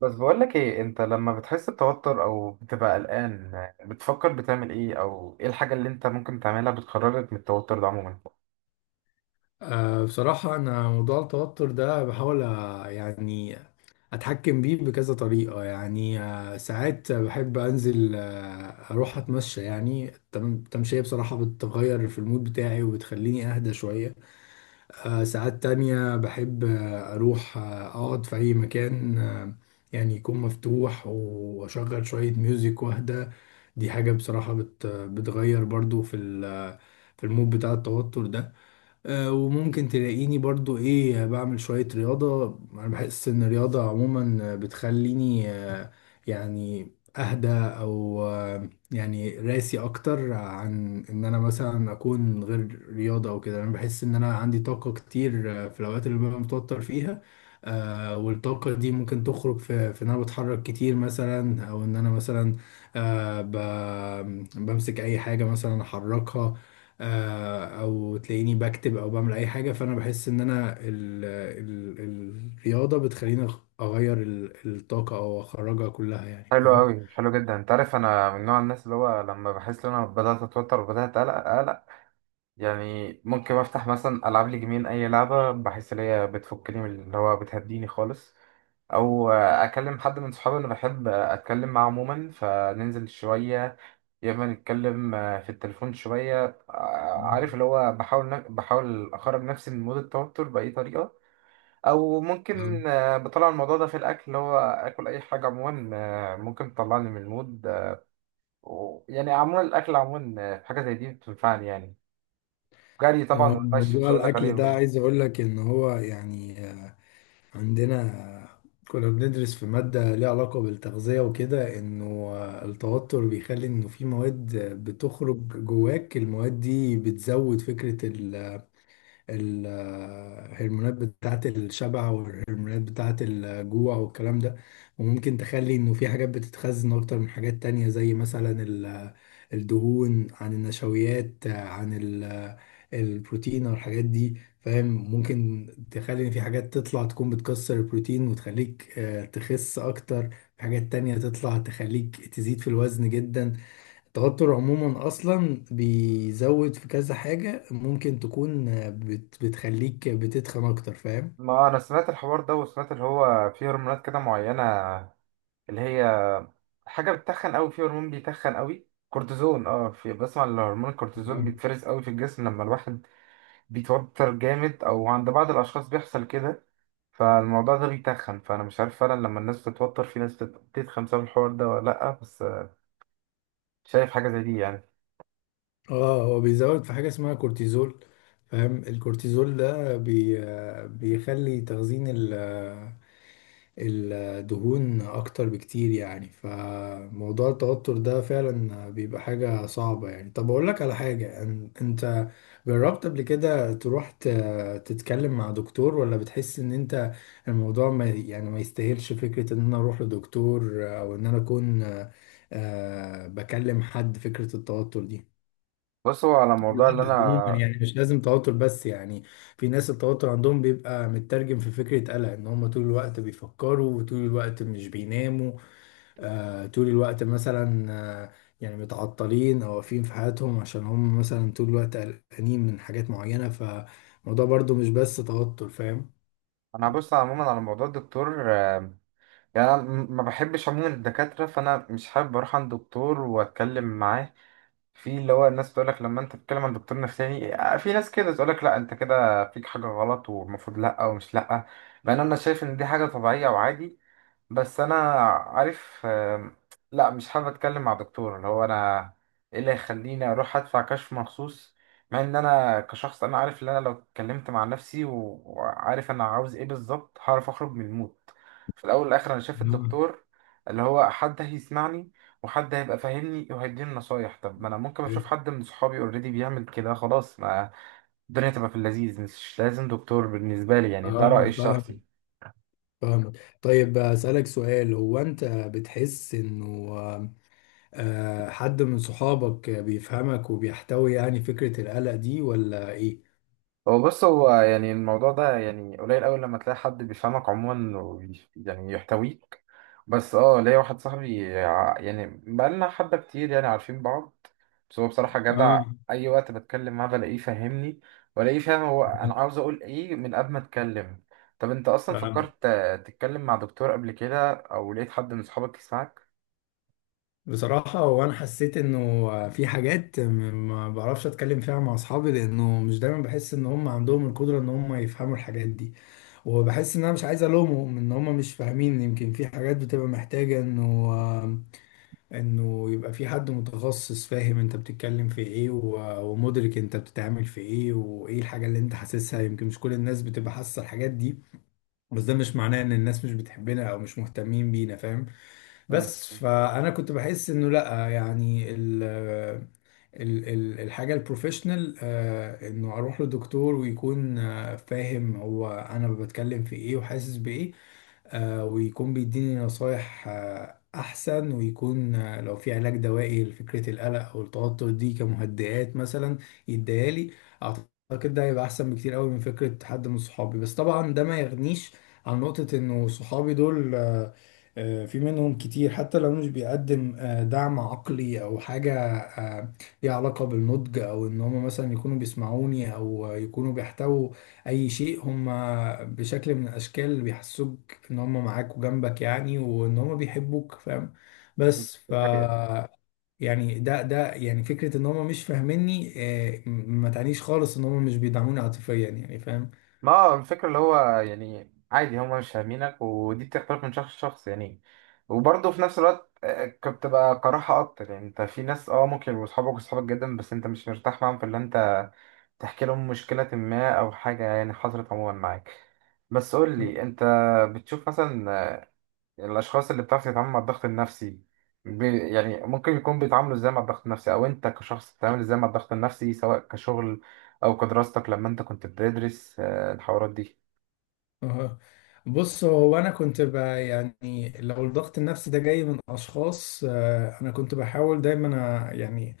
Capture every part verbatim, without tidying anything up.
بس بقولك ايه، انت لما بتحس بتوتر او بتبقى قلقان بتفكر بتعمل ايه او ايه الحاجة اللي انت ممكن تعملها بتخرجك من التوتر ده عموما؟ أه بصراحة أنا موضوع التوتر ده بحاول أ- يعني أتحكم بيه بكذا طريقة، يعني أه ساعات بحب أنزل، أه أروح أتمشى، يعني التم- التمشية بصراحة بتغير في المود بتاعي وبتخليني أهدى شوية. أه ساعات تانية بحب، آه، أروح، آه، أقعد في أي مكان أه يعني يكون مفتوح، وأشغل شوية ميوزك وأهدى. دي حاجة بصراحة بت بتغير برضو في ال- في المود بتاع التوتر ده. آه، وممكن تلاقيني برضو ايه بعمل شوية رياضة. انا بحس ان الرياضة عموما بتخليني، آه، يعني اهدى، او آه، يعني راسي اكتر، عن ان انا مثلا اكون غير رياضة او كده. انا بحس ان انا عندي طاقة كتير آه، في الاوقات اللي ببقى متوتر فيها. آه، والطاقة دي ممكن تخرج في, في ان انا بتحرك كتير مثلا، او ان انا مثلا آه، ب- بمسك اي حاجة مثلا احركها، آه، او تلاقيني بكتب او بعمل اي حاجه. فانا بحس ان انا ال ال ال الرياضه بتخليني أغ- اغير ال- الطاقه او اخرجها كلها، يعني حلو فاهم. قوي، حلو جدا. انت عارف انا من نوع الناس اللي هو لما بحس ان انا بدأت اتوتر وبدأت اقلق اقلق، يعني ممكن افتح مثلا العب لي جيمين اي لعبة بحس ان هي بتفكني، من اللي هو بتهديني خالص، او اكلم حد من صحابي اللي بحب اتكلم معاه عموما، فننزل شوية يا اما نتكلم آه، في التليفون شويه. آه، عارف اللي هو بحاول ن- بحاول اخرج نفسي من مود التوتر باي طريقه، او نعم. ممكن آه، بطلع الموضوع ده في الاكل، اللي هو اكل اي حاجه عموما آه، ممكن تطلعني من المود. آه، و- يعني عموما الاكل عموما آه، حاجه زي دي بتنفعني يعني. جري طبعا هو والمشي مش موضوع هقول لك الأكل عليهم ده يعني. عايز أقول لك إن هو يعني عندنا، كنا بندرس في ماده ليها علاقه بالتغذيه وكده. انه آه، التوتر بيخلي انه في مواد بتخرج جواك. المواد دي بتزود فكره الهرمونات بتاعة الشبع والهرمونات بتاعة الجوع والكلام ده. وممكن تخلي انه في حاجات بتتخزن اكتر من حاجات تانية، زي مثلا ال- الدهون عن النشويات عن ال- البروتين او الحاجات دي، فاهم. ممكن تخلي ان في حاجات تطلع تكون بتكسر البروتين وتخليك آه، تخس اكتر. في حاجات تانية تطلع تخليك تزيد في الوزن جدا. التوتر عموما اصلا بيزود في كذا حاجة ممكن تكون بت بتخليك بتتخن اكتر، فاهم. ما انا سمعت الحوار ده، وسمعت اللي هو في هرمونات كده معينه اللي هي حاجه بتتخن قوي، في هرمون بيتخن قوي، كورتيزون. اه في بسمع ان هرمون الكورتيزون آه. بيتفرز قوي في الجسم لما الواحد بيتوتر جامد، او عند بعض الاشخاص بيحصل كده، فالموضوع ده بيتخن. فانا مش عارف فعلا لما الناس بتتوتر في ناس بت- بتتخن بسبب الحوار ده ولا لا، بس شايف حاجه زي دي يعني. اه هو بيزود في حاجة اسمها كورتيزول، فاهم. الكورتيزول ده بي آه، بيخلي تخزين ال الدهون اكتر بكتير، يعني. فموضوع التوتر ده فعلا بيبقى حاجة صعبة، يعني. طب اقول لك على حاجة، أن- انت جربت قبل كده تروح ت- تتكلم مع دكتور، ولا بتحس ان انت الموضوع ما يعني ما يستاهلش فكرة ان انا اروح لدكتور، او ان انا اكون آه، بكلم حد فكرة التوتر دي. بص، هو على الموضوع اللي عموما انا، يعني مش لازم توتر، بس يعني في ناس التوتر عندهم بيبقى مترجم في فكرة قلق ان هم طول الوقت بيفكروا وطول الوقت مش بيناموا. آه طول الوقت مثلا، آه يعني متعطلين او واقفين في حياتهم عشان هم مثلا طول الوقت قلقانين من حاجات معينة. فالموضوع برضو مش بس توتر، فاهم؟ انا هبص عموما على موضوع الدكتور. آم، يعني انا م- ما بحبش عموما الدكاتره، فانا مش حابب اروح عند دكتور واتكلم معاه. في اللي هو الناس تقول لك لما انت بتتكلم عن دكتور نفساني آه، في ناس كده تقول لك لا انت كده فيك حاجه غلط والمفروض لا، ومش لا، بان انا شايف ان دي حاجه طبيعيه وعادي. بس انا عارف، آم، لا، مش حابب اتكلم مع دكتور. اللي هو انا ايه اللي يخليني اروح ادفع كشف مخصوص؟ مع ان انا كشخص انا عارف ان انا لو اتكلمت مع نفسي و- وعارف انا عاوز ايه بالظبط هعرف اخرج من المود. في الاول والاخر انا شايف آه. الدكتور اللي هو حد هيسمعني، وحد هيبقى فاهمني وهيديني نصايح. طب ما انا ممكن اشوف حد من صحابي اوريدي بيعمل كده خلاص، ما الدنيا تبقى في اللذيذ. مش لازم دكتور بالنسبة لي يعني، ده اه رأيي فاهم. الشخصي. فاهم. طيب اسالك سؤال، هو انت بتحس انه آه، حد من صحابك بيفهمك وبيحتوي يعني فكرة القلق دي، ولا ايه؟ هو بص، هو يعني الموضوع ده يعني قليل أوي لما تلاقي حد بيفهمك عموما وبي- يعني يحتويك، بس اه ليا واحد صاحبي، ع- يعني بقالنا حبة كتير يعني عارفين بعض، بس هو بصراحة جدع. اه أي وقت بتكلم معاه بلاقيه فاهمني، ولاقيه فاهم هو أنا عاوز أقول إيه من قبل ما أتكلم. طب أنت أصلا فاهم. فكرت آه، تتكلم مع دكتور قبل كده، أو لقيت حد من صحابك يسمعك؟ بصراحة وانا حسيت انه في حاجات م- ما بعرفش اتكلم فيها مع اصحابي، لانه مش دايما بحس ان هم عندهم القدرة ان هم يفهموا الحاجات دي. وبحس ان انا مش عايز الومهم ان هم مش فاهمين. يمكن في حاجات بتبقى محتاجة انه انه يبقى في حد متخصص فاهم انت بتتكلم في ايه و- ومدرك انت بتتعامل في ايه وايه الحاجة اللي انت حاسسها. يمكن مش كل الناس بتبقى حاسة الحاجات دي، بس ده مش معناه ان الناس مش بتحبنا او مش مهتمين بينا، فاهم. مم. بس فانا كنت بحس انه لا يعني ال ال ال الحاجه البروفيشنال، آه، انه اروح لدكتور ويكون آه، فاهم هو انا بتكلم في ايه وحاسس بايه، آه، ويكون بيديني نصايح آه، احسن، ويكون آه، لو في علاج دوائي لفكره القلق او التوتر دي، كمهدئات مثلا، يديها لي. اعتقد ده هيبقى احسن بكتير قوي من فكره حد من صحابي. بس طبعا ده ما يغنيش عن نقطه انه صحابي دول آه، آه، في منهم كتير، حتى لو مش بيقدم آه، دعم عقلي او حاجه آه، ليها علاقه بالنضج. او ان هم مثلا يكونوا بيسمعوني، او آه، يكونوا بيحتووا اي شيء. هم بشكل من الاشكال اللي بيحسوك ان هم معاك وجنبك، يعني وان هم بيحبوك، فاهم. دي بس ف حقيقة. يعني ده ده يعني فكره ان هم مش فاهميني آه، ما تعنيش خالص ان هم مش بيدعموني عاطفيا، يعني فاهم. ما هو الفكرة اللي هو يعني عادي هما مش فاهمينك، ودي بتختلف من شخص لشخص يعني. وبرضه في نفس الوقت آه، كنت بقى كراهة أكتر. يعني أنت في ناس أه ممكن يبقوا صحابك وصحابك جدا، بس أنت مش مرتاح معاهم في اللي أنت تحكي لهم مشكلة ما أو حاجة يعني حصلت عموما معاك. بس قول لي أنت، بتشوف مثلا آه، الأشخاص اللي بتعرف تتعامل مع الضغط النفسي بي يعني ممكن يكون بيتعاملوا إزاي مع الضغط النفسي، أو أنت كشخص بتتعامل إزاي مع الضغط النفسي سواء كشغل أو كدراستك لما أنت كنت بتدرس آه، الحوارات دي؟ أها. بص هو انا كنت ب- يعني لو الضغط النفسي ده جاي من اشخاص، آه، انا كنت بحاول دايما أ- يعني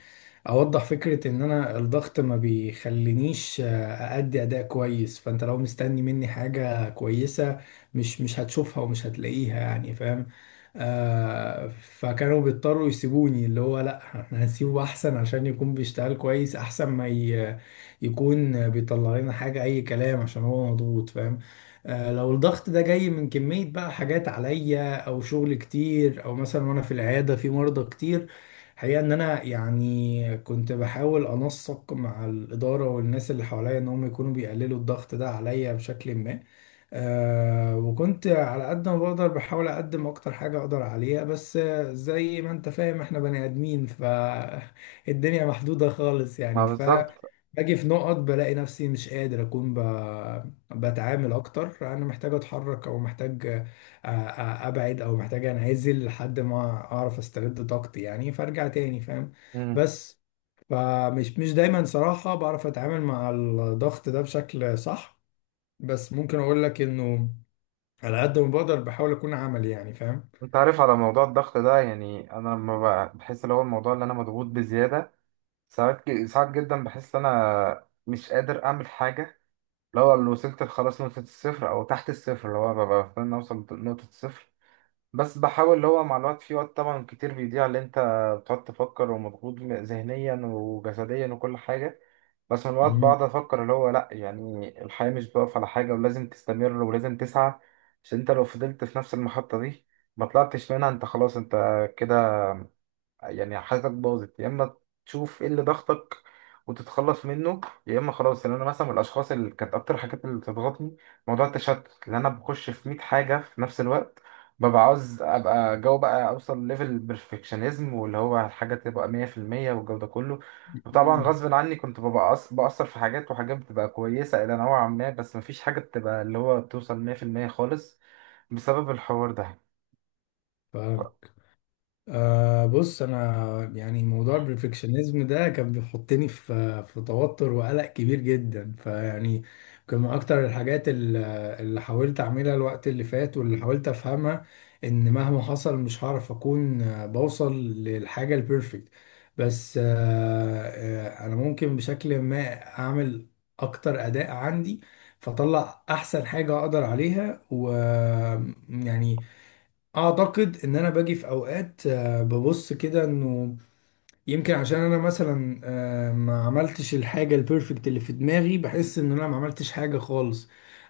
اوضح فكرة ان انا الضغط ما بيخلينيش آه، ادي اداء كويس. فانت لو مستني مني حاجة كويسة مش مش هتشوفها ومش هتلاقيها، يعني فاهم. آه فكانوا بيضطروا يسيبوني، اللي هو لا احنا هنسيبه احسن عشان يكون بيشتغل كويس، احسن ما ي- يكون بيطلع لنا حاجة اي كلام عشان هو مضغوط، فاهم. آه، لو الضغط ده جاي من كمية بقى حاجات عليا او شغل كتير، او مثلا وانا في العيادة في مرضى كتير، حقيقة ان انا يعني كنت بحاول انسق مع الادارة والناس اللي حواليا ان هم يكونوا بيقللوا الضغط ده عليا بشكل ما. آه وكنت على قد ما بقدر بحاول اقدم اكتر حاجة اقدر عليها، بس آه، زي ما انت فاهم احنا بني ادمين فالدنيا محدودة خالص، ما يعني. ف بالظبط. باجي في نقط بلاقي نفسي مش قادر اكون بتعامل اكتر. انا محتاج اتحرك او محتاج آه، آه، ابعد، او محتاج انعزل لحد ما اعرف استرد طاقتي، يعني فارجع تاني، فاهم. مم. بس فمش مش دايما صراحة بعرف اتعامل مع الضغط ده بشكل صح. بس ممكن اقول لك انه على قد ما بقدر بحاول اكون عملي، يعني فاهم. انت عارف على موضوع الضغط ده، يعني انا لما ب- بحس اللي هو الموضوع اللي انا مضغوط بزياده، ساعات ج- ساعات جدا بحس ان انا مش قادر اعمل حاجه. لو اللي وصلت خلاص نقطه الصفر او تحت الصفر، اللي هو ببقى بستنى اوصل لنقطه الصفر، بس بحاول اللي هو مع الوقت، في وقت طبعا كتير بيضيع اللي انت بتقعد تفكر ومضغوط ذهنيا وجسديا وكل حاجه، بس من الوقت مم. بقعد افكر اللي هو لا، يعني الحياة مش بتقف على حاجة، ولازم تستمر ولازم تسعى، عشان انت لو فضلت في نفس المحطة دي ما طلعتش منها انت خلاص انت كده، يعني حياتك باظت. يا اما تشوف ايه اللي ضغطك وتتخلص منه، يا اما خلاص. يعني انا مثلا من الاشخاص اللي كانت اكتر حاجات اللي بتضغطني موضوع التشتت، لان انا بخش في مئة حاجه في نفس الوقت، ببقى عاوز ابقى جو بقى اوصل ليفل بيرفكشنزم، واللي هو الحاجه تبقى مية في المية والجو ده كله. وطبعا غصب عني كنت ببقى أص- بأثر في حاجات، وحاجات بتبقى كويسة إلى نوعا ما، بس مفيش حاجة بتبقى اللي هو بتوصل مية في المية خالص بسبب الحوار ده. ف- مم. أه بص انا يعني موضوع البرفكشنزم ده كان بيحطني في في توتر وقلق كبير جدا. فيعني كان من اكتر الحاجات ال- اللي حاولت اعملها الوقت اللي فات، واللي حاولت افهمها، ان مهما حصل مش هعرف اكون آه، بوصل للحاجة البرفكت. بس أه آه، انا ممكن بشكل ما اعمل اكتر اداء عندي، فاطلع احسن حاجة اقدر عليها، ويعني اعتقد ان انا باجي في اوقات آه، ببص كده انه يمكن عشان انا مثلا آه، ما عملتش الحاجه البيرفكت اللي في دماغي بحس ان انا ما عملتش حاجه خالص.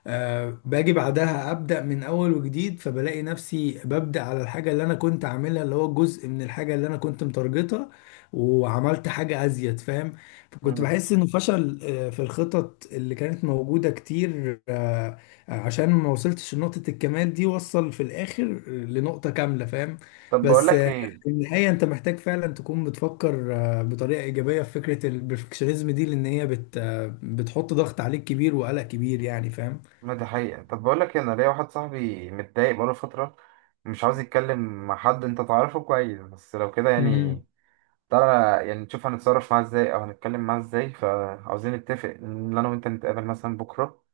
آه، باجي بعدها ابدا من اول وجديد، فبلاقي نفسي ببدا على الحاجه اللي انا كنت عاملها، اللي هو جزء من الحاجه اللي انا كنت متارجتها، وعملت حاجه ازيد، فاهم. فكنت مم. بحس انه فشل آه، في الخطط اللي كانت موجوده كتير آه، عشان ما وصلتش لنقطه الكمال دي، وصل في الاخر لنقطه كامله، فاهم. طب بقول بس لك في ايه، النهاية أنت محتاج فعلا تكون بتفكر آه، بطريقة إيجابية في فكرة البرفكشنزم دي، لأن هي بت آه، بتحط ضغط عليك كبير وقلق كبير، يعني فاهم؟ ما دي حقيقة. طب بقول لك إيه، انا ليا واحد صاحبي متضايق بقاله فترة، مش عاوز يتكلم مع حد. انت تعرفه كويس، بس لو كده امم يعني تعالى يعني نشوف هنتصرف معاه ازاي او هنتكلم معاه ازاي. فعاوزين نتفق ان انا وانت نتقابل مثلا بكرة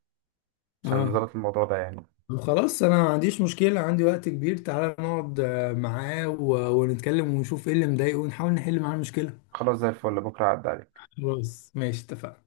عشان اه. نظبط الموضوع ده يعني. طب خلاص أنا ما عنديش مشكلة، عندي وقت كبير. تعالى نقعد آه، معاه و- ونتكلم ونشوف إيه اللي مضايقه، ونحاول نحل معاه المشكلة. خلاص زي الفل، بكرة عدى عليك. خلاص ماشي اتفقنا.